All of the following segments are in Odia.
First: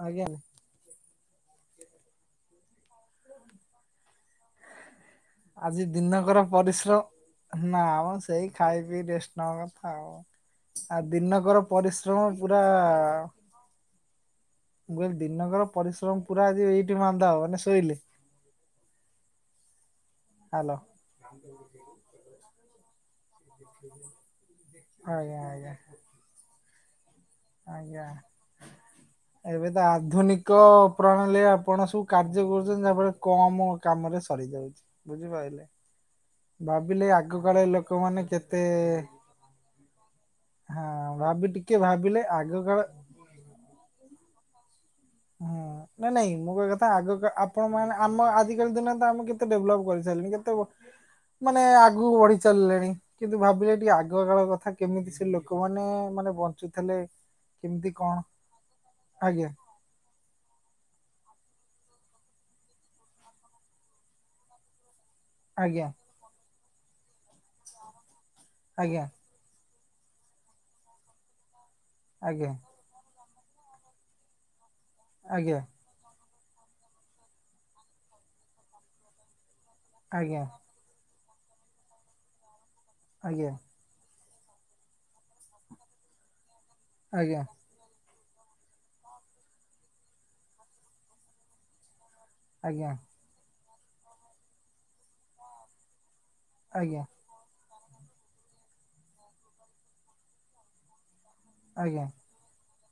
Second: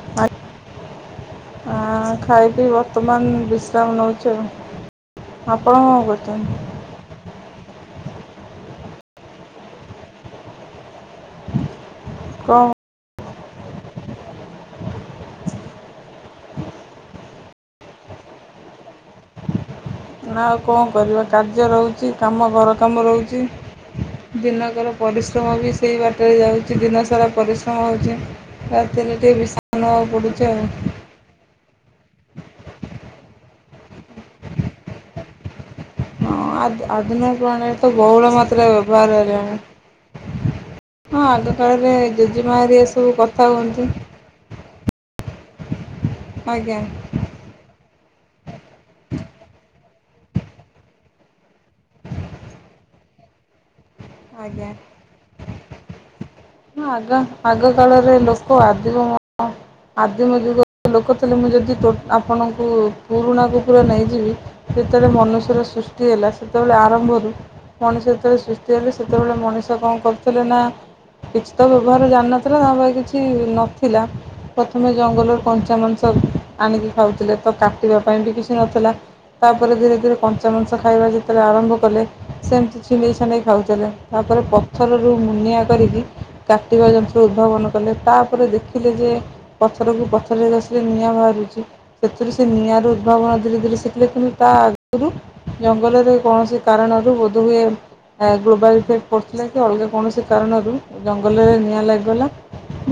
ଆଜ୍ଞା ଆ ଖାଇ ପି ବ ବର୍ତ୍ତମାନ ବିଶ୍ରାମ ନଉଚି ଆଉ ଆପଣ କଣ କରୁଚନ୍ତି? ମିଶ୍ର ନାଆ ମ ସେଇ ଖାଇ ପି ରେଷ୍ଟ ନବା କଥା ଆଉ ଆଉ ଦିନକର ପରିଶ୍ରମ କ'ଣ ପୁରା ମୁଁ କହିଲି ଦିନକର ପରିଶ୍ରମ ପୁରା ଆଜି ଏଇଠି ମାନ୍ଦା ହେବ ମାନେ ଶୋଇଲି। [inaudible] ନା ଆଉ ହାଲୋ। କଣ କରିବ କାର୍ଯ୍ୟ ରହୁଚି କାମ ଘର କାମ ରହୁଚି। ଦିନକର ଆଜ୍ଞା ପରିଶ୍ରମ ବି ଆଜ୍ଞା ସେଇ ବାଟରେ ଯାଉଛି ଦିନ ସାରା ପରିଶ୍ରମ ଆଜ୍ଞା। ହଉଛି ରାତିରେ ଟିକେ ବିଶ୍ରାମ ନେବାକୁ ପଡ଼ୁଚି ଆଉ। ନ ହେଲେ ଆପଣ ସବୁ କାର୍ଯ୍ୟ କରୁଛନ୍ତି ଯାହାଫଳରେ କମ କାମରେ ସରିଯାଉଛି ବୁଝିପାରିଲେ? ଆ ଭାବିଲେ ଆଧୁନିକ ଆଗ କାଳ ପ୍ରଣାଳୀ ତ ଲୋକମାନେ ବହୁଳ କେତେ ମାତ୍ରରେ ବ୍ୟବହାର ହେଲାଣି। ହଁ ଭାବି ଆଗ ଟିକେ କାଳରେ ଭାବିଲେ ଜେଜେମା ଆଗ କାଳ ହେରିକା ସବୁ କଥା ହୁଅନ୍ତି। ହୁଁ ନା ନାଇଁ ମୁଁ କହିଆ ଆଜ୍ଞା କଥା ଆଗ ଆପଣ ମାନେ ଆମ ଆଜିିକାଲି ଦିନ ଆ ତ ଆମେ କେତେ ଡେଭଲପ୍ କରିସାରିଲେଣି କେତେ ମାନେ ଆଗକୁ ବଢିଚାଲିଲେଣି କିନ୍ତୁ ଭାବିଲେ ଟିକେ ଆ ଆଗ କାଳ ଆଜ୍ଞା କଥା କେମିତି ସେ ଲୋକମାନେ ମାନେ ବ ଆଗ ଆଗ କାଳରେ ଲୋକ ଆଦିବ ମ ଆଜ୍ଞା ଆଦିମ ଯୁଗ ଲୋକ ଥିଲେ ମୁଁ ଯଦି ଆପଣଙ୍କୁ ପୁରୁଣା ଯୁଗରୁ ନେଇଯିବି। ଯେତେବେଳେ ମନୁଷ୍ୟ ଯେତେବେଳେ ଆଜ୍ଞା ସୃଷ୍ଟିହେଲା ସେତେବେଳେ ଆରମ୍ଭରୁ ମଣିଷ ଯେତେବେଳେ ସୃଷ୍ଟି ହେଲା ଆଜ୍ଞା ସେତେବେଳେ ମଣଷ ତ କଣ କରୁଥିଲେ ନା କିଛି ତ ବ୍ୟବହାର ଜାଣିନଥିଲା ତାପରେ କିଛି ନଥିଲା। ପ୍ରଥମେ ଜଙ୍ଗଲରୁ ଆଜ୍ଞା ଆଜ୍ଞା କଞ୍ଚା ମାଂସ ଆଣିକି ଖାଉଥିଲେ ତ କାଟିବା ପାଇଁ ବି କିଛି ନଥିଲା। ତାପରେ ଧୀରେ ଧୀରେ କଞ୍ଚା ମାଂସା ଖାଇବା ଯେତେବେଳେ ଆରମ୍ଭ କଲେ ସେମିତି ଛିଣ୍ଡେଇ ଛଣ୍ଡେଇ ଆଜ୍ଞା ଖାଉଥିଲେ। ତାପରେ ପଥରରୁ ମୁନିଆ କରିକି କାଟିବା ଜନ୍ତ୍ର ଉଦ୍ଭାବନ କଲେ ତାପରେ ଦେଖିଲେ ଯେ ପଥରକୁ ପଥରରେ ଗସିଲେ ନିଆଁ ବାହାରୁଛି। ସେଥିରୁ ସେ ଆଜ୍ଞା ନିଆଁର ଉଦ୍ଭାବନ ଧୀରେ ଧୀରେ ଶଖିଲେ କିନ୍ତୁ ତା ସେଥିରୁ ଜଙ୍ଗଲରେ କୌଣସି ଆଜ୍ଞା କାରଣରୁ ହୁଏ ଗ୍ଲୋବାଲ୍ ଇଫେକ୍ଟ ପଡ଼ୁଥିଲା କି ଅଲଗା କୌଣସି କାରଣରୁ ଜଙ୍ଗଲରେ ନିଆଁ ଆଜ୍ଞା ଆଜ୍ଞା ଲାଗିଗଲା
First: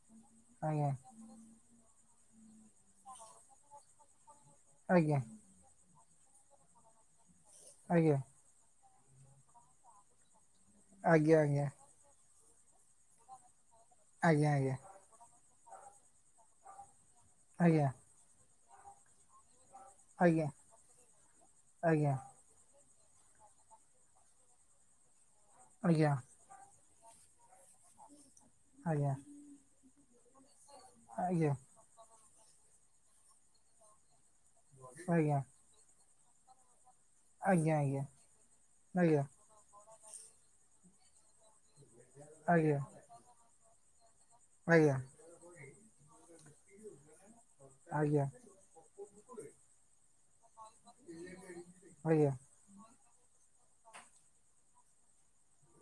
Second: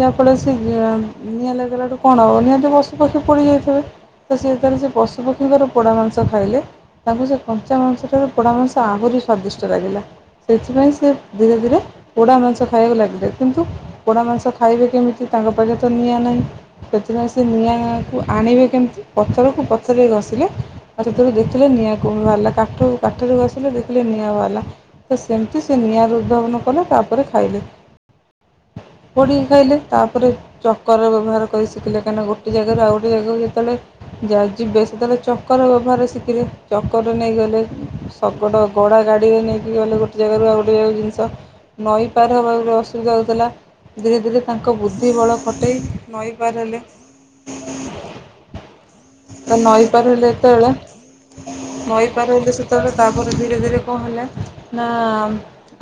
ଯାହାଫଳରେ ସେ ନିଆଁ ଲାଗିଗଲାଠୁ କଣ ହେବ ନିଆଁ ପଶୁ ପକ୍ଷୀ ପୋଡ଼ିଯାଇଥିବେ ତ ସେଇ ତାର ସେ ପଶୁ ଆଜ୍ଞା ଆଜ୍ଞା ପକ୍ଷୀଙ୍କର ପୋଡ଼ା ମାଂସ ଖାଇଲେ ତାଙ୍କୁ ସେ କଞ୍ଚା ଆଜ୍ଞା ଆଜ୍ଞା ଆଜ୍ଞା ମାଂସଠାରୁ ପୋଡ଼ା ମାଂସ ଆହୁରି ସ୍ଵାଦିଷ୍ଟ ଲାଗିଲା ସେଥିପାଇଁ ସେ ଧୀରେ ଧୀରେ ପୋଡ଼ା ମାଂସ ଖାଇବାକୁ ଲାଗିଲେ କିନ୍ତୁ ପୋଡ଼ା ମାଂସ ଖାଇବେ ଆଜ୍ଞା କେମିତି ସେ ତାଙ୍କ ପାଖରେ ତ ନିଆଁ ନାହିଁ ସେଥିପାଇଁ ସେ ଆଜ୍ଞା ଆଜ୍ଞା ଆଜ୍ଞା ଆଜ୍ଞା ଆଜ୍ଞା ଆଜ୍ଞା ଆଜ୍ଞା ଆଜ୍ଞା ନିଆଁକୁ ଆଣିବେ କେମିତି ପଥରକୁ ପ ପଥରରେ ଘସିଲେ ଆଉ ସେଥିରୁ ଦେଖିଲେ ନିଆଁ କୋଣରୁ ବାହାରିଲା ତାଠୁ କାଠରୁ ଘସିଲେ ଦେଖିଲେ ନିଆଁ ବାହାରିଲା ତ ସେମିତି ସେ ନିଆଁରେ ଉଦ୍ଭାବନ କଲେ ତାପରେ ଖାଇଲେ। ଆଜ୍ଞା। ପି ଖାଇଲେ ତାପରେ ଚକର ବ୍ୟବହାର ଆଜ୍ଞା କରି ଶିଖିଲେ କାନା ଗୋଟେ ଜାଗାରୁ ଆଉ ଗୋଟେ ଜାଗାକୁ ଯେତେବେଳେ ଯାଇ ଯିବେ ସେତେବେଳେ ଚକର ବ୍ୟବହାର ଶିଖିଲେ। ଚକରେ ନେଇ ଗଲେ ଆଜ୍ଞା ଆଜ୍ଞା ଶକଡ଼ ଗଡ଼ା ଆଜ୍ଞା ଗାଡ଼ିରେ ନେଇକି ଗଲେ ଗୋ ଜେଗାରୁ ଆଉ ଗୋଟେ ଜାଗା ଜିନିଷ ନଈ ପାର ଆଜ୍ଞା ହେବା ଅସୁବିଧା ହେଉଥିଲା ଧୀରେ ଧୀରେ ତାଙ୍କ ବୁଦ୍ଧି ବଳ ଖଟେଇ ନଈ ପାର ହେଲେ। ଆଜ୍ଞା ତ ନଈ ପାର ହେଲେ ଏତେବେଳେ ନଈ ଆଜ୍ଞା ପାର ହେଲେ ସେ କେତେ ବେଳେ ତାପରେ ଧୀରେ ଧୀରେ କଣ ହେଲେ ନା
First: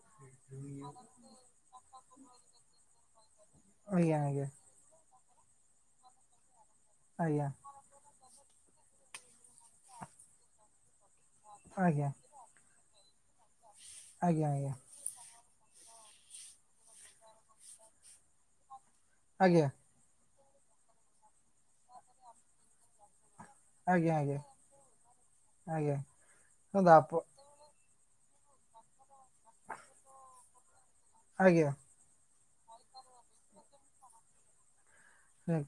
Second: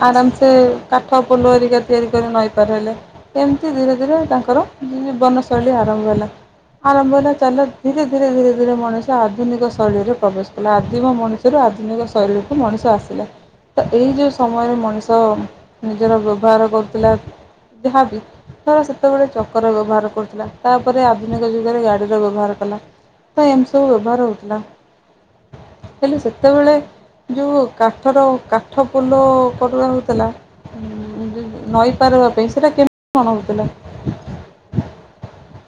ଆରାମସେ କା ପୋଲରିକା ତିଆରି କରି ନଈ ପାର ହେଲେ ଏମିତି ଧୀରେ ଆଜ୍ଞା ଧୀରେ ତାଙ୍କର ଜୀବନଶୈଳୀ ଆରମ୍ଭ ହେଲା ଆରମ୍ଭ ହେଲା ଆଜ୍ଞା ଚାଲ ଧୀରେ ଧୀରେ ଧୀରେ ଧୀରେ ମଣିଷ ଆଧୁନିକ ଶୈଳୀରେ ପ୍ରବେଶ କଲା ଆଦିମ ମଣିଷ ସେଥିରୁ ଆଧୁନିକ ଆଜ୍ଞା ଶୈଳୀ କୁ ମଣିଷ ଆସିଲା ତ ଏଇ ଯେଉଁ ଆଜ୍ଞା ଆଜ୍ଞା ସମୟରେ ମଣିଷ ନିଜର ବ୍ୟବହାର କରୁଥିଲା ଯାହାବି ଧର ସେତେବେଳେ ଆଜ୍ଞା ଚକର ବ୍ୟବହାର କରୁଥିଲା। ତା ପରେ ଆଧୁନିକ ଯୁଗରେ ଗାଡ଼ିର ବ୍ୟବହାର କଲା। ତ ଏମତି ସବୁ ଆଜ୍ଞା ଆଜ୍ଞା ବ୍ୟବହାର ଆଜ୍ଞା ହେଉଥିଲା ଆଜ୍ଞା ଆଜ୍ଞା ହେଲେ ସେତେ ବେଳେ ଶୁଣନ୍ତୁ ଆପ ଯୋଉ କାଠର କାଠ ପୋଲ କରୁବା ହେଉଥିଲା ଆଜ୍ଞା ନଈ ପାରିବା ପାଇଁ ସେଟା କେମିତି କଣ ହଉଥିଲା?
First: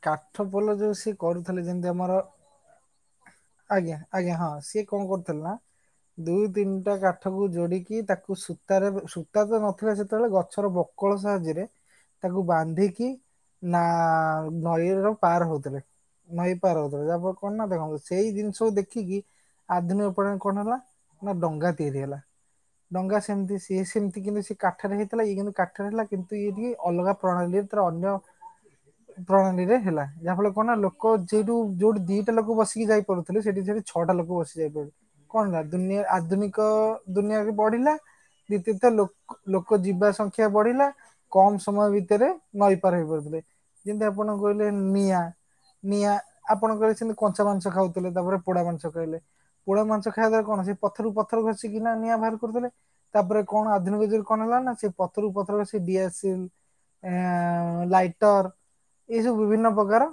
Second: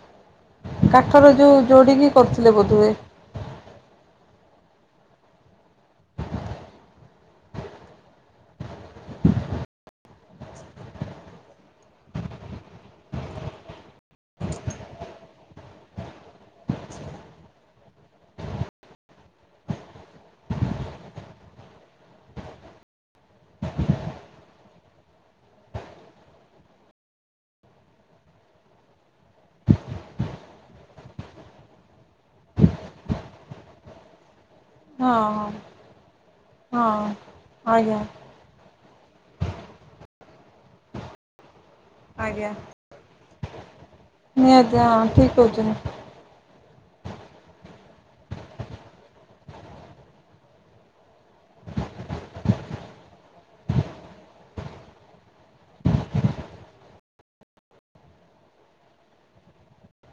କାଠ ପୋଲ ଯୋଉ ସିଏ କାଠର ଯେଉଁ କରୁଥିଲେ ଯେମିତି ଯୋଡ଼ିକି ଆମର କରୁଥିଲେ ବୋଧହୁଏ ଆଜ୍ଞା ଆଜ୍ଞା ହଁ ସିଏ କଣ କରୁଥିଲା। ଦୁଇ ତିନିଟା କାଠକୁ ଯୋଡିକି ତାକୁ ସୂତାରେ ସୂତା ତ ନଥିଲା ସେତେ ବେଳେ ଗଛର ବକ କଳ ସାହାଯ୍ୟରେ ତାକୁ ବାନ୍ଧିକି ନାଆ ଭୟ ର ପାର ହେଉଥିଲେ। ନଈ ପାର ହେଉଥିଲେ ଯାହା ପରେ କଣ ନା ଦେଖନ୍ତୁ ସେଇ ଜିନିଷକୁ ଦେଖିକି ଆଧୁନିକ ପରେ କଣ ହେଲା ନା ଡଙ୍ଗା ତିଆରି ହେଲା। ଡଙ୍ଗା ସେମିତି ସିଏ ସେମିତି କିନ୍ତୁ ସିଏ କାଠରେ ହେଇଥିଲା ଇଏ କିନ୍ତୁ କାଠରେ ହେଲା କିନ୍ତୁ ଇଏ ଟିକେ ଅଲଗା ପ୍ରଣାଳୀରେ ତାର ଅନ୍ୟ ପ୍ରଣାଳୀ ରେ ହେଲା ଯାହା ଫଳ ରେ କଣ ନା ଲୋକ ଜେଇଠୁ ଯୋଉଠି ଦିଟା ଲୋକ ବସିକି ଯାଇ ପାରୁଥିଲେ ସେଠି ସେଠି ଛଅଟା ଲୋକ ବସି ଯାଇପାରିବେ ହଁ କଣ ହେଲା ହଁ ଦୁନିଆଁ ଆଧୁନିକ ହଁ। ଦୁନିଆଁ ରେ ବଢିଲା ଆଜ୍ଞା ବିତିତ ଲୋକ ଲୋକ ଯିବା ସଂଖ୍ୟା ବଢିଲା କମ୍ ସମୟ ଭି ତେବେ ଆଜ୍ଞା ନଈପାର ହେଇ ପାରୁଥିଲେ ଯେମିତି ଆପଣ କହିଲେ ନିହାତି ହଁ ନିଆଁ ଠିକ୍ କହୁଛନ୍ତି ନିଆଁ। ଆପଣଙ୍କର ସେମତି କଞ୍ଚା ମାଂସ ଖାଉଥିଲେ ତାପରେ ପୋଡା ମାଂସ ଖାଇଲେ। ପୋଡ ମାଂସ ଖାଇବା ଦ୍ଵାରା କଣ ସେ ପଥରରୁ ପଥର ଘଷିକି ନା ନିଆଁ ବାହାର କରୁଥିଲେ। ତାପରେ କଣ ଆଧୁନିକ ଯୁଗ କଣ ହେଲା ନା ସେ ପଥରରୁ ପଥର ଘଷି ଡିଆସିଲ୍ ଆଁ ଲାଇଟର। ଏଇ ସବୁ ବିଭିନ୍ନ ପ୍ରକାର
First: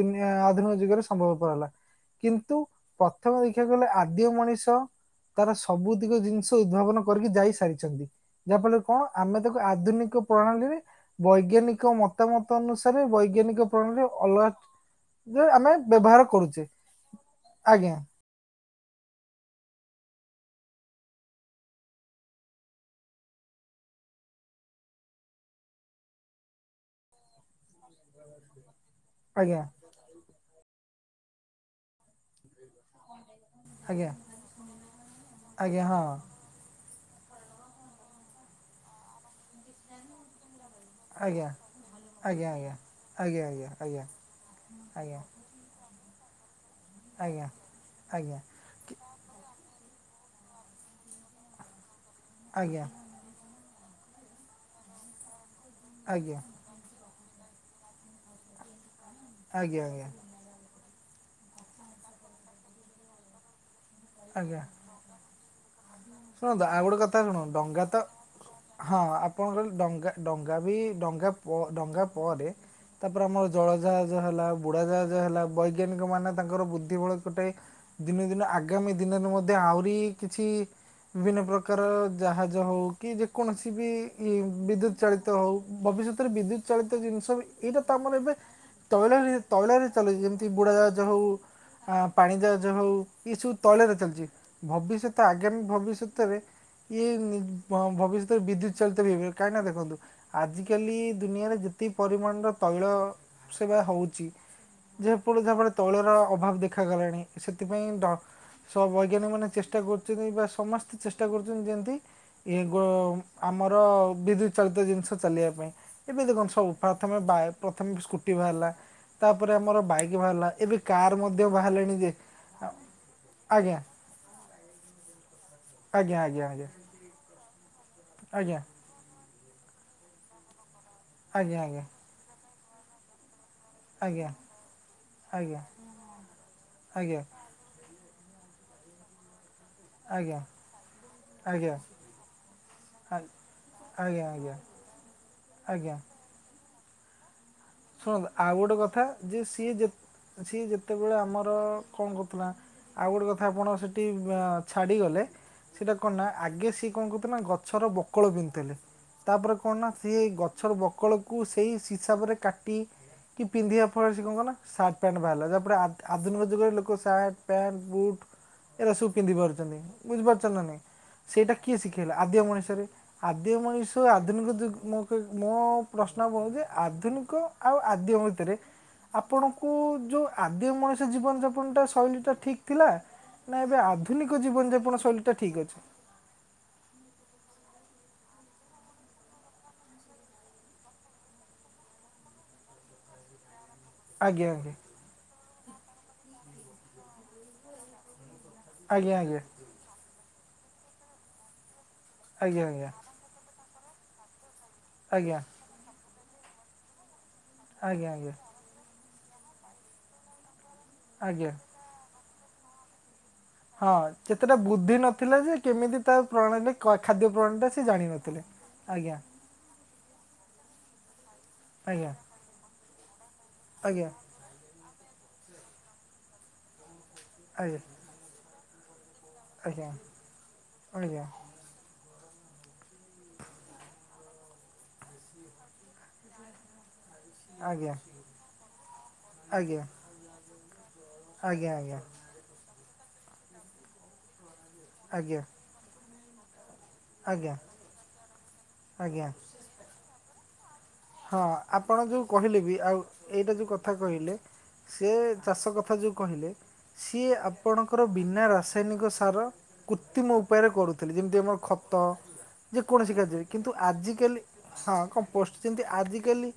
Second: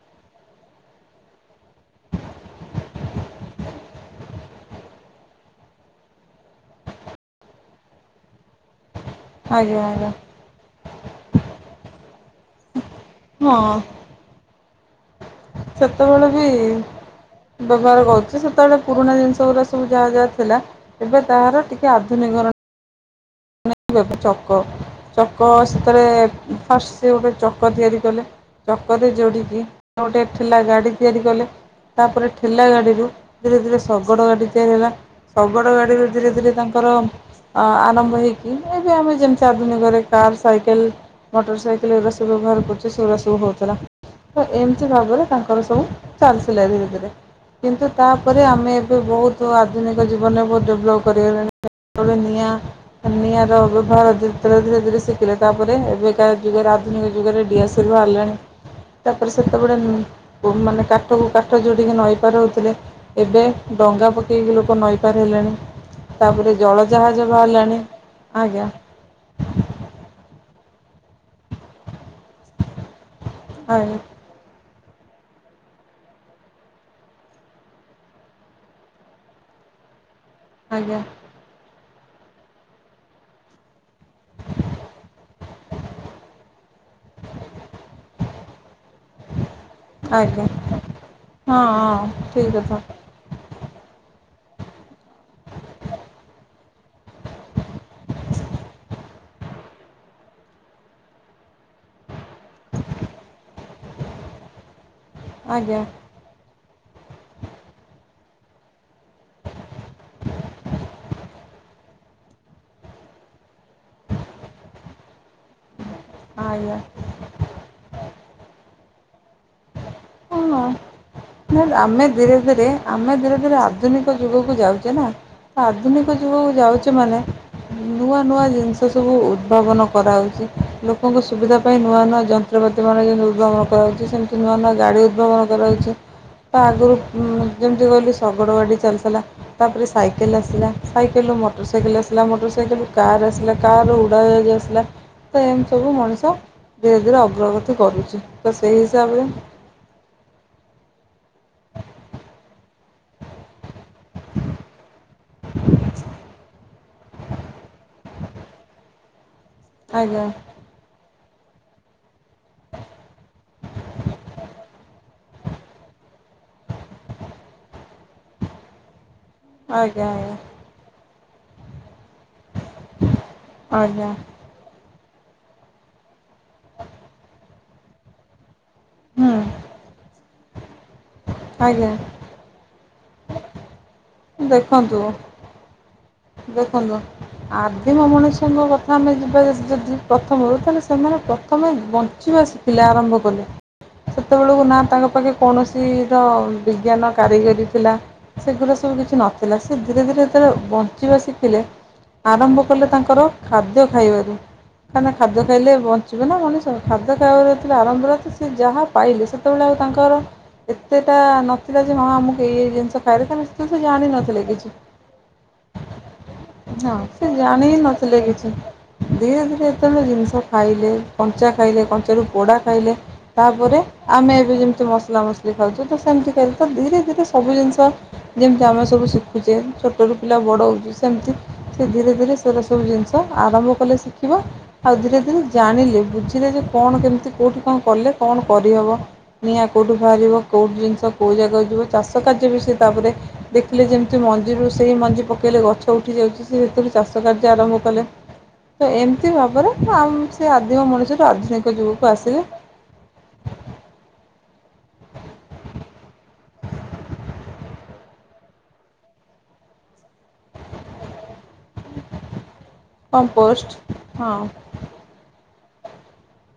ଦୁନିଆଁ ଆଧୁନିକ ଯୁଗରେ ସମ୍ଭବପର ହେଲା। କିନ୍ତୁ ପ୍ରଥମେ ଦେଖିବାକୁ ଗଲେ ଆଦିମ ମଣିଷ। ତାର ସବୁତିକ ଜିନିଷ ଉଦ୍ଭାବନ କରିକି ଯାଇ ସାରିଛନ୍ତି ଯାହାଫଳରେ କଣ ଆମେ ତାକୁ ଆଜ୍ଞା ଆଜ୍ଞା ଆଧୁନିକ ପ୍ରଣାଳୀରେ ବୈଜ୍ଞାନିକ ମତାମତ ଅନୁସାରେ ବୈ ବୈଜ୍ଞାନିକ ହଁ ପ୍ରଣାଳୀରେ ଅଲଗା ଆମେ ବ୍ୟବହାର ସେତେବେଳେ ବି କରୁଚେ ଆଜ୍ଞା। ବ୍ୟବହାର କରୁଛି ସେତେବେଳେ ପୁରୁଣା ଜିନିଷ ଗୁଡା ସବୁ ଯାହା ଯାହା ଥିଲା ଏବେ ତାହାର ଟିକେ ଆଧୁନିକରଣ ଚକ ଚକ ସେଥିରେ ଫାଷ୍ଟ ସେ ଗୋଟେ ଚକ ତିଆରି କଲେ ଚକରେ ଯୋଡିକି ଆଜ୍ଞା ଗୋଟେ ଠେଲା ଗାଡି ତିଆରି କଲେ। ତାପରେ ଠେଲା ଗାଡି, ଧୀରେ, ଧୀରେ ଆଜ୍ଞା ଶଗଡ଼ ଗାଡ଼ି ତିଆରି ହେଲା। ଶଗଡ଼ ଆଜ୍ଞା ହଁ ଗାଡ଼ିରେ ଧୀରେ, ଧୀରେ ତାଙ୍କର, ଆ, ଆରମ୍ଭ ହେଇକି, ଏବେ ଆମେ ଯେମତି, ସେ ଆଧୁନିକରେ କାର୍, ସାଇକେଲ, ଆଜ୍ଞା ମୋଟର ସାଇକେଲ, ଏଗୁଡା ସବୁ ଆଜ୍ଞା ବ୍ୟବହାର କରୁଚେ, ସେଗୁଡା ସବୁ ଆଜ୍ଞା ଆଜ୍ଞା ହେଉଥିଲା। ଆଜ୍ଞା ହଁ, ଏମିତି ଆଜ୍ଞା ଭାବରେ ତା, ର ସବୁ ଚାଲିଥିଲା ଧୀରେ, ଧୀରେ, ଆଜ୍ଞା କିନ୍ତୁ ଆଜ୍ଞା ତାପରେ, ଆମେ ଏବେ ବହୁତ, ତୁ ଆଧୁନିକ ଜୀବନରେ ବହୁତ ଡେଭଲପ୍ କରିଗଲେଣି। ନିଆଁ, ଆଜ୍ଞା ନିିଆଁ ର ବ୍ୟବହାର, ଯେତେବେଳେ ଧୀରେ, ଧୀରେ ଶିଖିଲେ। ତାପରେ ଆଜ୍ଞା ଏବେକା ଆଜ୍ଞା ଯୁଗରେ, ଯୁଗ ରେ ଦିଆସିଲି ବାହାରିଲାଣି। ତାପ ରେ ଆଜ୍ଞା ସେତେବେଳ, ଆଜ୍ଞା ଆଜ୍ଞା ବୋହୂମାନେ କାଠକୁ, କାଠ ଯୋଡିକି ନଈପାରହେଉଥିଲେ, ଏବେ ଡଙ୍ଗା ପକେଇକି ଆଜ୍ଞା ଲୋକ ନଈପାର ହେଲେଣି। ତା ପରେ ଶୁଣନ୍ତୁ ଆଉ ଜଳ ଗୋଟେ କଥା ଜାହାଜ ଶୁଣ ଡଙ୍ଗା ବାହାରିଲାଣି। ତ ଆଜ୍ଞା ହଁ, ଆପଣଙ୍କର ଡଙ୍ଗା, ଡଙ୍ଗା ବି ଡଙ୍ଗା, ଡଙ୍ଗା, ପରେ, ତାପରେ ଆମର ଜଳ ଆଜ୍ଞା ଜାହାଜ ହେଲା। ଉଢାଜାହାଜ ହେଲା। ବୈଜ୍ଞାନିକ ମାନେ, ତାଙ୍କର ବୁଦ୍ଧି ବଳ ଖଟାଇ ଦିନ, ଦିନ ଆଗ, ଆଗାମୀ ଦିନରେ ମଧ୍ୟ, ଆହୁରି କିଛି ଆଜ୍ଞା ବିଭିନ୍ନ ପ୍ରକାର, ପ୍ରକାର ର ଜାହାଜ ହଉ କି, ଯେ କୌଣସି ବି ବିଦ୍ୟୁତ ଚାଳିତ ହଉ, ଭବିଷ୍ୟତରେ ବିଦ୍ୟୁତ, ଚାଳିତ ଜିନିଷ ବି, ଏଇଟା ତ ଆମର ଏବେ, ତୈଳରେ ତୈଳରେ ଚଲେ ଯେମିତି ଆଜ୍ଞା ବୁଡା ଜାହାଜ ହଉ ହଁ ଆ ହଁ ପାଣି ଠିକ୍ ଜାହାଜ କଥା ହଉ ଏସବୁ ତୈଳରେ ଚାଲିଛି ଭବିଷ୍ୟତ ଆଗାମୀ ଭବିଷ୍ୟତରେ ଇଏ ଭବିଷ୍ୟତରେ ବିଦ୍ୟୁତ୍ ଚାଳିତ ବି କାହିଁକି ନା ଦେଖନ୍ତୁ। ଆଜିକାଲି ଦୁନିଆରେ ଯେତକ ପରିମାଣର ତୈଳ ସେବା ହଉଛି। ଯେପଟ ଆଜ୍ଞା ତୈଳର ଅଭାବ ଦେଖାଗଲାଣି ସେଥିପାଇଁ ସ ବୈଜ୍ଞାନିକ ମାନେ ଚେଷ୍ଟା କରୁଛନ୍ତି ବା ସମସ୍ତେ ଚେଷ୍ଟା କରୁଛନ୍ତି ଯେମତି ଏଗ ଆମର ବିଦ୍ୟୁତ ଚାଳିତ ଜିନିଷ ଚାଲିବା ପାଇଁ। ଏମିତି କ ସବୁ ଆଜ୍ଞା ପ୍ରଥମେ ପ୍ରଥମେ ସ୍କୁଟି ବାହାରିଲା ତାପରେ ଆମର ବାଇକ୍ ବାହାରିଲା ହଁ ଏବେ କାର ମଧ୍ୟ ନା ବାହାରିଲେଣି ଆମେ ଯେ। ଧୀରେ ଆମେ ଧୀରେ ଧୀରେ ଆଜ୍ଞା ଆଧୁନିକ ଯୁଗକୁ ଯାଉଛେ ନା ଆଧୁନିକ ଆଜ୍ଞା ଆଜ୍ଞା ଯୁଗକୁ ଯାଉଛେ ମାନେ ନୂଆ ନୂଆ ଆଜ୍ଞା ଜିନିଷ ସବୁ ଉଦ୍ଭାବନ କରାହଉଛି। ଲୋକଙ୍କ ସୁବିଧା ଆଜ୍ଞା ପାଇଁ ନୂଆ ନୂଆ ଯନ୍ତ୍ରପାତି ମାନ ଯେମିତି ଉଦ୍ଭମନ କରାଯାଉଛି ଆଜ୍ଞା ସେମିତି ନୂଆ ନୂଆ ଗାଡ଼ି ଉଦ୍ଭାବନ ଆଜ୍ଞା ଆଜ୍ଞା କରାଯାଉଛି ତା ଆଗରୁ ଆଜ୍ଞା ଯେମିତି କହିଲି ଶଗଡ଼ ଗାଡ଼ି ଚାଲି ଥିଲା। ତାପରେ ସାଇକେଲ ଆଜ୍ଞା ଆସିଲା ସାଇକେଲରୁ ମୋଟର ଆଜ୍ଞା ଆଜ୍ଞା ସାଇକେଲ ଆସିଲା ମୋଟର ସାଇକେଲରୁ କାର୍ ଆସିଲା। ରୁ ଆଜ୍ଞା ଉଡ଼ା ଆଜ୍ଞା ଜାହାଜ ଆଜ୍ଞା ଆସିଲଥିଲା ତ ଏମିତି ସବୁ ଆଜ୍ଞା ମଣିଷ ଧୀରେ ଧୀରେ ଅଗ୍ରଗତ ସେ କରୁଛି ଶୁଣନ୍ତୁ ଆଉ ତ ଗୋଟେ ସେଇ କଥା ହିସାବରେ। ଯେ ସିଏ ଯେ ସିଏ ଯେତେବେଳେ ଆମର କଣ କରୁଥିଲା ଆଉ ଗୋଟେ କଥା ଆପଣ ସେ ଛାଡି ଗଲେ ସେଟା କଣ ନା ଆଗେ କଣ କହନ୍ତୁନା ଗଛର ବକଳ ବିନ୍ଧୁଥିଲେ ତାପରେ କଣ ନା ସିଏ ଆଜ୍ଞା ସବୁ ବକଳକୁ ସେଇ ହିସାବରେ କାଟି କି ପିନ୍ଧିବା ଫଳରେ ସେ କଣ କହ ନା ସାର୍ଟ ପ୍ୟାଣ୍ଟ ବାହାରିଲା ତାପରେ ଆଧୁନିକ ଯୁଗରେ ଲୋକ ସାର୍ଟ ପ୍ୟାଣ୍ଟ ବୁଟ ଏଟ ସବୁ ପିନ୍ଧି ପାରୁ ଆଜ୍ଞା ଆଜ୍ଞା ବୁଝିପାରୁ ଚ ନା ନାଇଁ ସେଇଟା କିଏ ଶିଖେଇଲା ଆଦ୍ୟ ମଣିଷରେ। ଆଦ୍ୟ ମଣିଷ ଆଜ୍ଞା ଆଧୁନିକ ଯୁ ମୋ ପ୍ରଶ୍ନ ଯେ ଆଧୁନିକ ଆଉ ଆଦ୍ୟ ଭିତରେ ହୁଁ ଆପଣଙ୍କୁ ଯୋଉ ଆଦ୍ୟ ମଣିଷ ଜୀବନ ଯାପନ ଟା ଆଜ୍ଞା ଶୈଳୀ ଟା ଠିକ ଥିଲା ନା ଏବେ ଆଧୁନିକ ଜୀବନ ଦେଖନ୍ତୁ ଯାପନ ଶୈଳୀ ଟା ଠିକ ଅଛି। ଦେଖନ୍ତୁ ଆଦିମ ମନୁଷ୍ୟଙ୍କ କଥା ଆମେ ଯିବା ଯଦି ପ୍ରଥମରୁ ତାହେଲେ ସେମାନେ ପ୍ରଥମେ ବଞ୍ଚିବା ଶିକ୍ଷ। ପିଲା ଆରମ୍ଭ କଲେ ସେତେବେଳକୁ ଆଜ୍ଞା ନା ତାଙ୍କ ପାଖେ କୌଣସିର ବିଜ୍ଞାନ କାରିଗରିୀ ଥିଲା ସେଗୁଡ଼ା ସବୁ ଆଜ୍ଞା କିଛି ଆଜ୍ଞା ନଥିଲା। ସେ ଧୀରେ ଧୀରେ ଯେତେଳେ ବଞ୍ଚିବା ଶିଖିଲେ ଆରମ୍ଭ କଲେ ଆଜ୍ଞା ଆଜ୍ଞା ତାଙ୍କର ଖାଦ୍ୟ ଖାଇବାରୁ କାହିଁକିନା ଆଜ୍ଞା ଖାଦ୍ୟ ଖାଇଲେ ବଞ୍ଚିବେ ନା ମଣିଷ ଖାଦ୍ୟ ଆଜ୍ଞା ଆଜ୍ଞା ଆଜ୍ଞା ଖାଇବାରୁ ଯାହା ପାଇଲେ ସେତେବେଳେ ଆଉ ତାଙ୍କାର ଏତଟା ଆଜ୍ଞା ନଥିଲା। ହଁ ଆମକୁ ଏଇ ଏଇ ଜିନିଷ ଖାଇବାର ଅଛି। ଆମେ ହଁ ସେତେଟା ବୁଦ୍ଧି ନଥିଲା ଯେ କେମିତି ତାକୁ ପ୍ରଣା ହଁ ସେ ଜାଣି ହିଁ ନଥିଲେ କିଛି। ଆଜ୍ଞା ଧୀରେ ଧୀରେ ଯେତେବେଳେ ଜିନିଷ ଖାଇଲେ କଞ୍ଚା ଖାଇଲେ ଆଜ୍ଞା କଞ୍ଚାରୁ ପୋଡା ଖାଇଲେ ତାପରେ ଆଜ୍ଞା ଆମେ ଏବେ ଯେମିତି ମସଲା ମସ ଲି ଖାଉଚେ ତ ସେମିତି ଖାଇ ତ ଧୀରେ ଧୀରେ ସବୁ ଆଜ୍ଞା ଜିନିଷ ଯେମିତି ଆମେ ସବୁ ଶିଖୁଚେ ଆଜ୍ଞା ଛୋଟରୁ ପିଲା ଲା ବଡ ହୋଉଚି ସେମିତି ସେ ଧୀରେ ଧୀରେ ସେରା ସବୁ ଜିନିଷ ଆରମ୍ଭ କଲେ ଶିଖିବ। ଆଉ ଧୀରେ ଧୀରେ ଜାଣିଲେ ବୁଝିଲେ ଯେ କଣ କେମିତି କୋଉଠି ଆଜ୍ଞା କଣ ଆଜ୍ଞା କଲେ କଣ କରି ହବ। ନିଆଁ ଆଜ୍ଞା କୋଉଠୁ ବାହାରିବ କୋଉ ଜିନିଷ କଉ ଜାଗା ଯିବ ଆଜ୍ଞା ଚାଷ କାର୍ଯ୍ୟ ବି ସେ ତାପରେ ଦେଖିଲେ ଯେମିତି ମଞ୍ଜିରୁ ସେଇ ମଞ୍ଜି ଆଜ୍ଞା ପକେଇଲେ ଗଛ ଉଠି ଯାଉଚି ସେ ସେତେବେଳେ ଚାଷ କାର୍ଯ୍ୟ ଆଜ୍ଞା ଆଜ୍ଞା ଆରମ୍ଭ କଲେ ତ ଆଜ୍ଞା ଏମିତି ଭାବରେ ଆମ ସେ ଆଦିମ ମଣିଷ ହଁ ଆପଣ ଯୋଉ କହିଲେ ବି ଆଉ ଏଇଟା ଯୋଉ କଥା କହିଲେ। ସେ ଚାଷ କଥା ଯୋଉ କହିଲେ। ସିଏ ଆପଣଙ୍କର ବିନା ରାସାୟନିକ ସାର କୃତିମ ଉପାୟରେ କରୁଥିଲି ଯେମିତି ଆମର ଖତ ଯେ କୌଣସି କାର୍ଯ୍ୟରେ କିନ୍ତୁ କମ୍ପୋଷ୍ଟ ହଁ ଆଜିକାଲି ହଁ କମ୍ପୋଷ୍ଟ ସେମିତି ଆଜିକାଲି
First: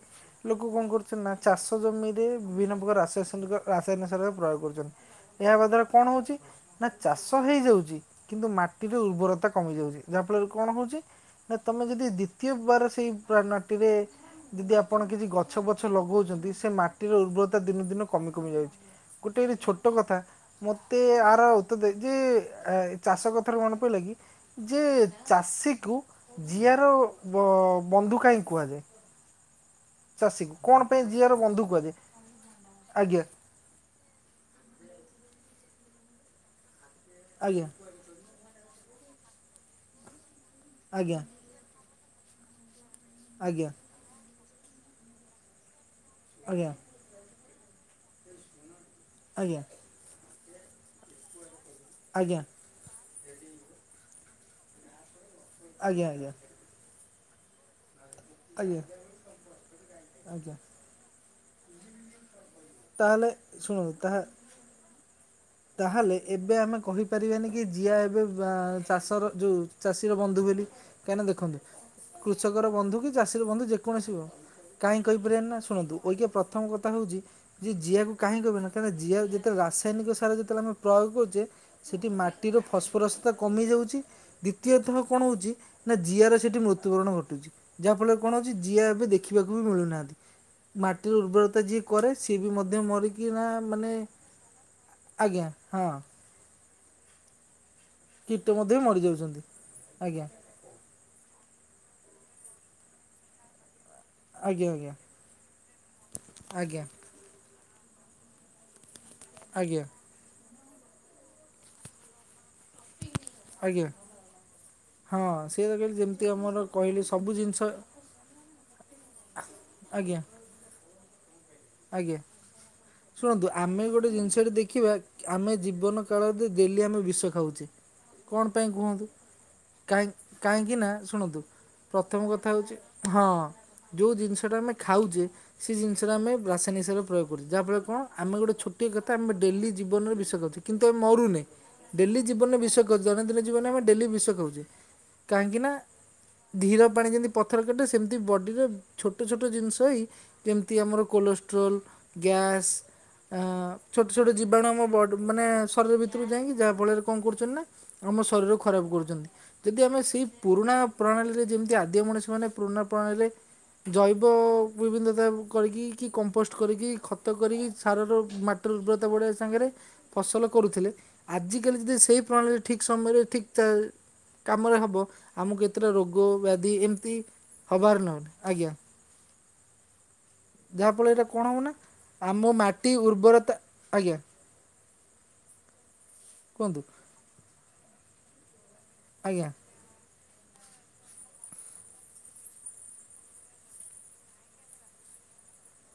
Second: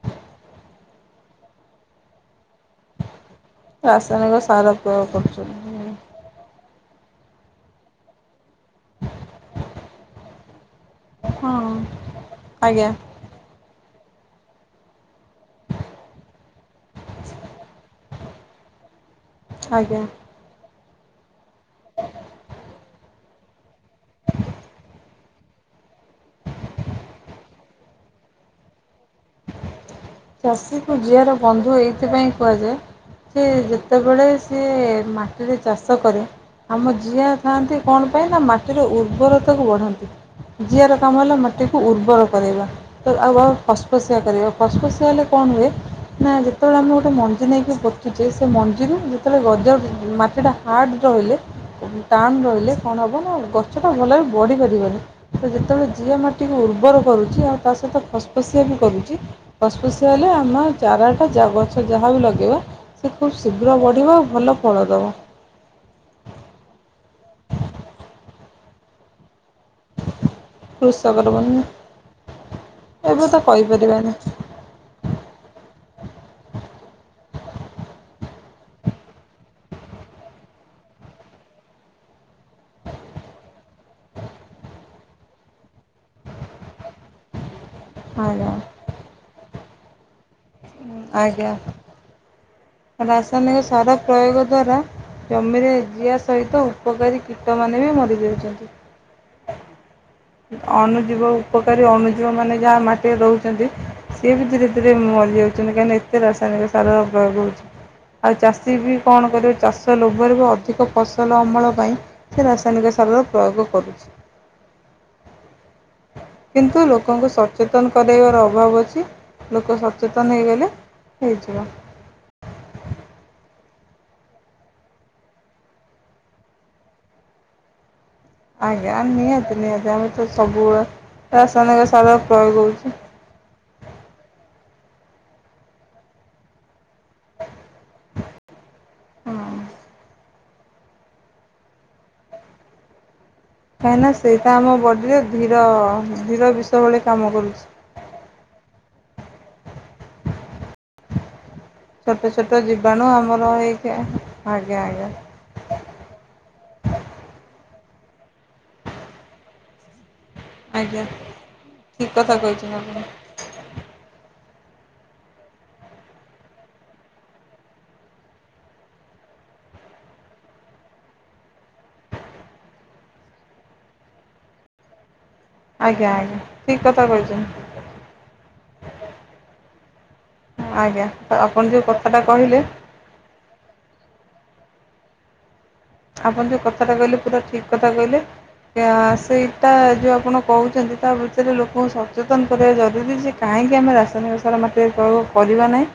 ଲୋକ କଣ କରୁଚନ୍ତି ନା ଚାଷ ଜମିରେ ବିଭିନ୍ନ ପ୍ରକାର ରାସାସୟନିକ ରାସାୟନିକ ସାରରେ ପ୍ରୟୋଗ କରୁଚନ୍ତି। ଏହା ହବାଦ୍ୱାରା କଣ ହୋଉଚି। ନା ଚାଷ ହେଇଯାଉଚି କିନ୍ତୁ ମାଟିର ଉର୍ବରତା କମି ଯାଉଚି ଯାହାଫଳରେ କଣ ହୋଉଚି। ହଁ ନା ତମେ ଯଦି ଦ୍ଵିତୀୟ ବାର ଆଜ୍ଞା ସେଇ ପ୍ରଣାଟିରେ ଯଦି ଆପଣ କିଛି ଗଛ ଫଛ ଲଗୋଉଚନ୍ତି। ସେ ମାଟିର ଉର୍ବରତା ଦିନକୁ ଦିନ କମି କମି ଯାଉଚି। ଗୋଟେ ଏଇଠି ଛୋଟ ଆଜ୍ଞା କଥା। ମତେ ଆର ତେ ତ ଯେ ଚାଷ କଥାରୁ ମନେ ପ‌ଇଲା କି ଯେ ଚାଷୀକୁ ଜିଆର ବ-ବନ୍ଧୁ କାହିଁକି କୁହାଯାଏ। ଚାଷୀକୁ କ'ଣ ଚାଷୀଙ୍କୁ ପାଇଁ ଯିଆର ଜିଆର ବନ୍ଧୁ କୁହାଯାଏ ଏଇଥିପାଇଁ କୁହାଯାଏ। ଆଜ୍ଞା ଯେ ଯେ ତେବେଳେ ସିଏ ମାଟିରେ ଚାଷ କରେ ଆମ ଜିଆ ଆଜ୍ଞା ଥାଆନ୍ତି। କଣ ପାଇଁ ନା ମାଟିର ଉର୍ବରତାକୁ ବଢାନ୍ତି। ଜିଆର ଆଜ୍ଞା କାମ ହେଲା ମା ଟିକୁ ଉର୍ବର କରାଇବା ତ ଆଉ ଆଉ ଆଜ୍ଞା ଫସଫସିଆ କରିବା ଫସଫସିଆ ହେଲେ କଣ ହୁଏ। ନା ଯେତେବେଳେ ଆମେ ଗୋଟେ ମଞ୍ଜି ନେଇକି ପୋତୁଚେ ସେ ମଞ୍ଜିରୁ ଯେତେବେଳେ ଆଜ୍ଞା ଗଜା ଉଠିବ ମାଟିଟା ହାର୍ଡ଼ ରହିଲେ [unintelligible] ଟାଣ ଆଜ୍ଞା ଆଜ୍ଞା ରହିଲେ। କଣ ହବ ନା ଗଛଟା ଭଲରେ ବଢି ପାରିବନି ତ ଯେତେବେଳେ ଆଜ୍ଞା ଜିଆ ଆଜ୍ଞା ଆଜ୍ଞା ମାଟିକୁ ଉର୍ବର କରୁଚି ଆଉ ତା ସହିତ ଫସଫସିଆ ବି ଆଜ୍ଞା କରୁଚି। ଫସଫସିଆ ହେଲେ ଆଜ୍ଞା ଆମ ଚାରାଟା ଯା ଗଛ ଯାହା ବି ଲଗେଇବା ସେ ତାହେଲେ ଖୁବ୍ ଶୀଘ୍ର ଶୁଣନ୍ତୁ ବଢିବ ତାହା ଆଉ ଭଲ ଫଳ ଦବ। ତାହେଲେ ଏବେ ଆମେ କହିପାରିବାନି କି ଜିଆ ଏବେ ବା ଚାଷର ଯୋଉ ଚାଷୀର ବନ୍ଧୁ ବୋଲି। କାହିଁକି ନା କୃଷକର ଦେଖନ୍ତୁ ମାନେ କୃଷକର ବନ୍ଧୁ କି ଏବେ ତ ଚାଷୀର ବନ୍ଧୁ ଯେକୌଣସି କହିପାରିବାନି ବି ହୋଉ। କାହିଁ କହିପାରିବାନି ନା ଶୁଣନ୍ତୁ ଓଇକିୟୋ ପ୍ରଥମ କଥା ହୋଉଚି। ଯିଏ ଜିଆକୁ କାହିଁ କହିପାରୁନ କାହିଁକି ଜିଆ ଯେତେବେ ରାସାୟନିକ ସାର ଯେତେବେଳେ ଆମେ ପ୍ରୟୋଗ କରୁଚେ। ସେଠି ମାଟିରୁ ଫସଫରସତା କମି ଯାଉଚି। ଦ୍ଵିତୀୟତଃ କଣ ହୋଉଚି ନା ଜିଆର ସେଠି ମୃତ୍ୟୁବରଣ ଘଟୁଚି। ଯାହା ଫଳରେ କଣ ଆଜ୍ଞା ହୋଉଚି। ଜିଆ ଏବେ ଦେଖିବାକୁ ବି ମିଳୁନାହାନ୍ତି। ମାଟିର ଆଜ୍ଞା ଉର୍ବରତା ଯିଏ କରେ ସିଏ ବି ମଧ୍ୟ ମରିକିନା ରାସାୟନିକ ସାର ମାନେ ପ୍ରୟୋଗ ଦ୍ଵାରା ଆଜ୍ଞା ଜମିରେ ହଁ। ଜିଆ ସହିତ ଉପକାରୀ କୀଟମାନେ ବି ମରି କୀଟ ମଧ୍ୟ ମରି ଯାଉଚନ୍ତି ଆଜ୍ଞା। ଅଣୁଜୀବ ଉପକାରୀ ଅଣୁଜୀବ ମାନେ ଯାହା ମାଟିରେ ରହୁଚନ୍ତି। ସିଏ ବି ଆଜ୍ଞା ଧୀରେ ଆଜ୍ଞା ଧୀରେ ମରିଯାଉଚନ୍ତି କାହିଁକିନା ଏତେ ରାସାୟନିକ ଆଜ୍ଞା ସାର ପ୍ରୟୋଗ ହୋଉଚି। ଆଉ ଚାଷୀ ବି କଣ କରିବ ଆଜ୍ଞା ଚାଷ ଲୋ ଭରେ ଅଧିକ ଫସଲ ଅମଳ ପାଇଁ ସେ ରାସାୟନିକ ସାରର ପ୍ରୟୋଗ ଆଜ୍ଞା କରୁଛି। ହଁ ସେଇଆ ତ କହିଲେ ଯେମି କିନ୍ତୁ ଲୋକଙ୍କୁ ସଚେତନ କରାଇବାର ଅଭାବ ଅଛି। ଲୋକ ଆଜ୍ଞା ସଚେତନ ହେଇଗଲେ ହେଇଯିବ। ଆଜ୍ଞା ଶୁଣନ୍ତୁ ଆମେ ଗୋଟେ ଜିନିଷ ଟେ ଦେଖିବା। ଆମେ ଜୀବନ କାଳ ଭିତରେ ଡେଲି ଆମେ ବିଷ ଖାଉଛେ। କଣ ପାଇଁ ଆଜ୍ଞା କୁହନ୍ତୁ? ନିହାତି ନିହାତି ଆମେ କାହିଁ ତ କାହିଁକି ସବୁବେଳେ ନା ଶୁଣନ୍ତୁ ରାସାୟନିକ ସାର ପ୍ରଥମ କଥା ପ୍ରୟୋଗ ହେଉଛି ହଉଛି ହଁ ଯେଉଁ ଜିନିଷ ଟା ଆମେ ଖାଉଛେ ସେ ଜିନିଷଟା ଆମେ ରାସାୟନିକ ସାର ପ୍ରୟୋଗ କରୁଛେ। ଯାହାଫଳରେ କଣ ଆମେ ଗୋଟିଏ ଛୋଟିଆ କଥା ଆମେ ହଁ ଡେଲି ଜୀବନରେ ବିଷ ଖାଉଛେ। କିନ୍ତୁ ଆମେ ମରୁନେ ଡେଲି ଜୀବନରେ ବିଷ ଜଣେ ଦିନେ ଜୀବନରେ ଡେଲି କାହିଁକିନା ବିଷ ସେଇଟା ଖାଉଛେ ଆମ ବଡ଼ିରେ ଧୀର କାହିଁକିନା ବିଷ ଧୀର ଭଳି ପାଣି ଜୀମିତି କାମ ପଥର କରୁଛି କାଟେ ସେମିତି ବଡ଼ିରେ ଛୋଟ ଛୋଟ ଜିନିଷ ହେଇ ଯେମିତି ଆମର କୋଲୋଷ୍ଟ୍ରୋର ଛୋଟ ଛୋଟ ଗ୍ୟାସ୍ ଜୀବାଣୁ ଆଁ ଆମର ହେଇକି ଛୋଟ ଛୋଟ ଜୀବାଣୁ ଆମ ଆଜ୍ଞା ବ ଆଜ୍ଞା ମାନେ ଶରୀର ଭିତ ଭିତରକୁ ଯାଇକି ଯାହା ଫଳରେ କଣ କରୁଛନ୍ତି ନା ଆମ ଶରୀର କୁ ଖରାପ କରୁଛନ୍ତି। ଯଦି ଆମେ ସେଇ ପୁରୁଣା ଆଜ୍ଞା ପ୍ରଣାଳୀରେ ଯେମିତି ଆଦିମ ଠିକ୍ କଥା ମଣିଷମାନେ କହିଛନ୍ତି ପୁରୁଣା ଆପଣ ପ୍ରଣାଳୀରେ ଜୈବ ବିଭିଦତା କରିକି କି କମ୍ପୋଷ୍ଟ କରିକି ଖତ କରିକି ସାରର ମାଟିର ଉର୍ବରତା ବଢ଼ାଇବା ସାଙ୍ଗରେ ଫସଲ କରୁଥିଲେ ଆଜିକାଲି ଯଦି ସେଇ ପ୍ରଣାଳୀରେ ଠିକ୍ ସମୟରେ ଠିକ୍ ଚା କାମରେ ହବ ଆମକୁ ଏତେଟା ଆଜ୍ଞା ରୋଗ ଆଜ୍ଞା ବ୍ୟାଧି ଠିକ୍ କଥା ଏମିତି କହିଛନ୍ତି ହବାର ନାହିଁ ଆଜ୍ଞା। ଆଜ୍ଞା ଯାହାଫଳରେ କଣ ଆପଣ ହବନା ଯେଉଁ କଥାଟା ଆମ କହିଲେ ମାଟି ଉର୍ବରତା ଆଜ୍ଞା। ଆପଣ ଯେଉଁ କୁହନ୍ତୁ କଥାଟା କହିଲେ ପୁରା ଠିକ୍ କଥା କହିଲେ ଯା ସେଇ ଆଜ୍ଞା ତା ଯୁ ଆପଣ କହୁଛନ୍ତି ତା ଭିତରେ ଲୋକଙ୍କୁ ସଚେତନ କରିବା ଜରୁରୀ ଯେ କାହିଁକି ଆମେ ରାସାୟନିକ ସାର ମା ସେ ସବୁ କରିବା ନାହିଁ।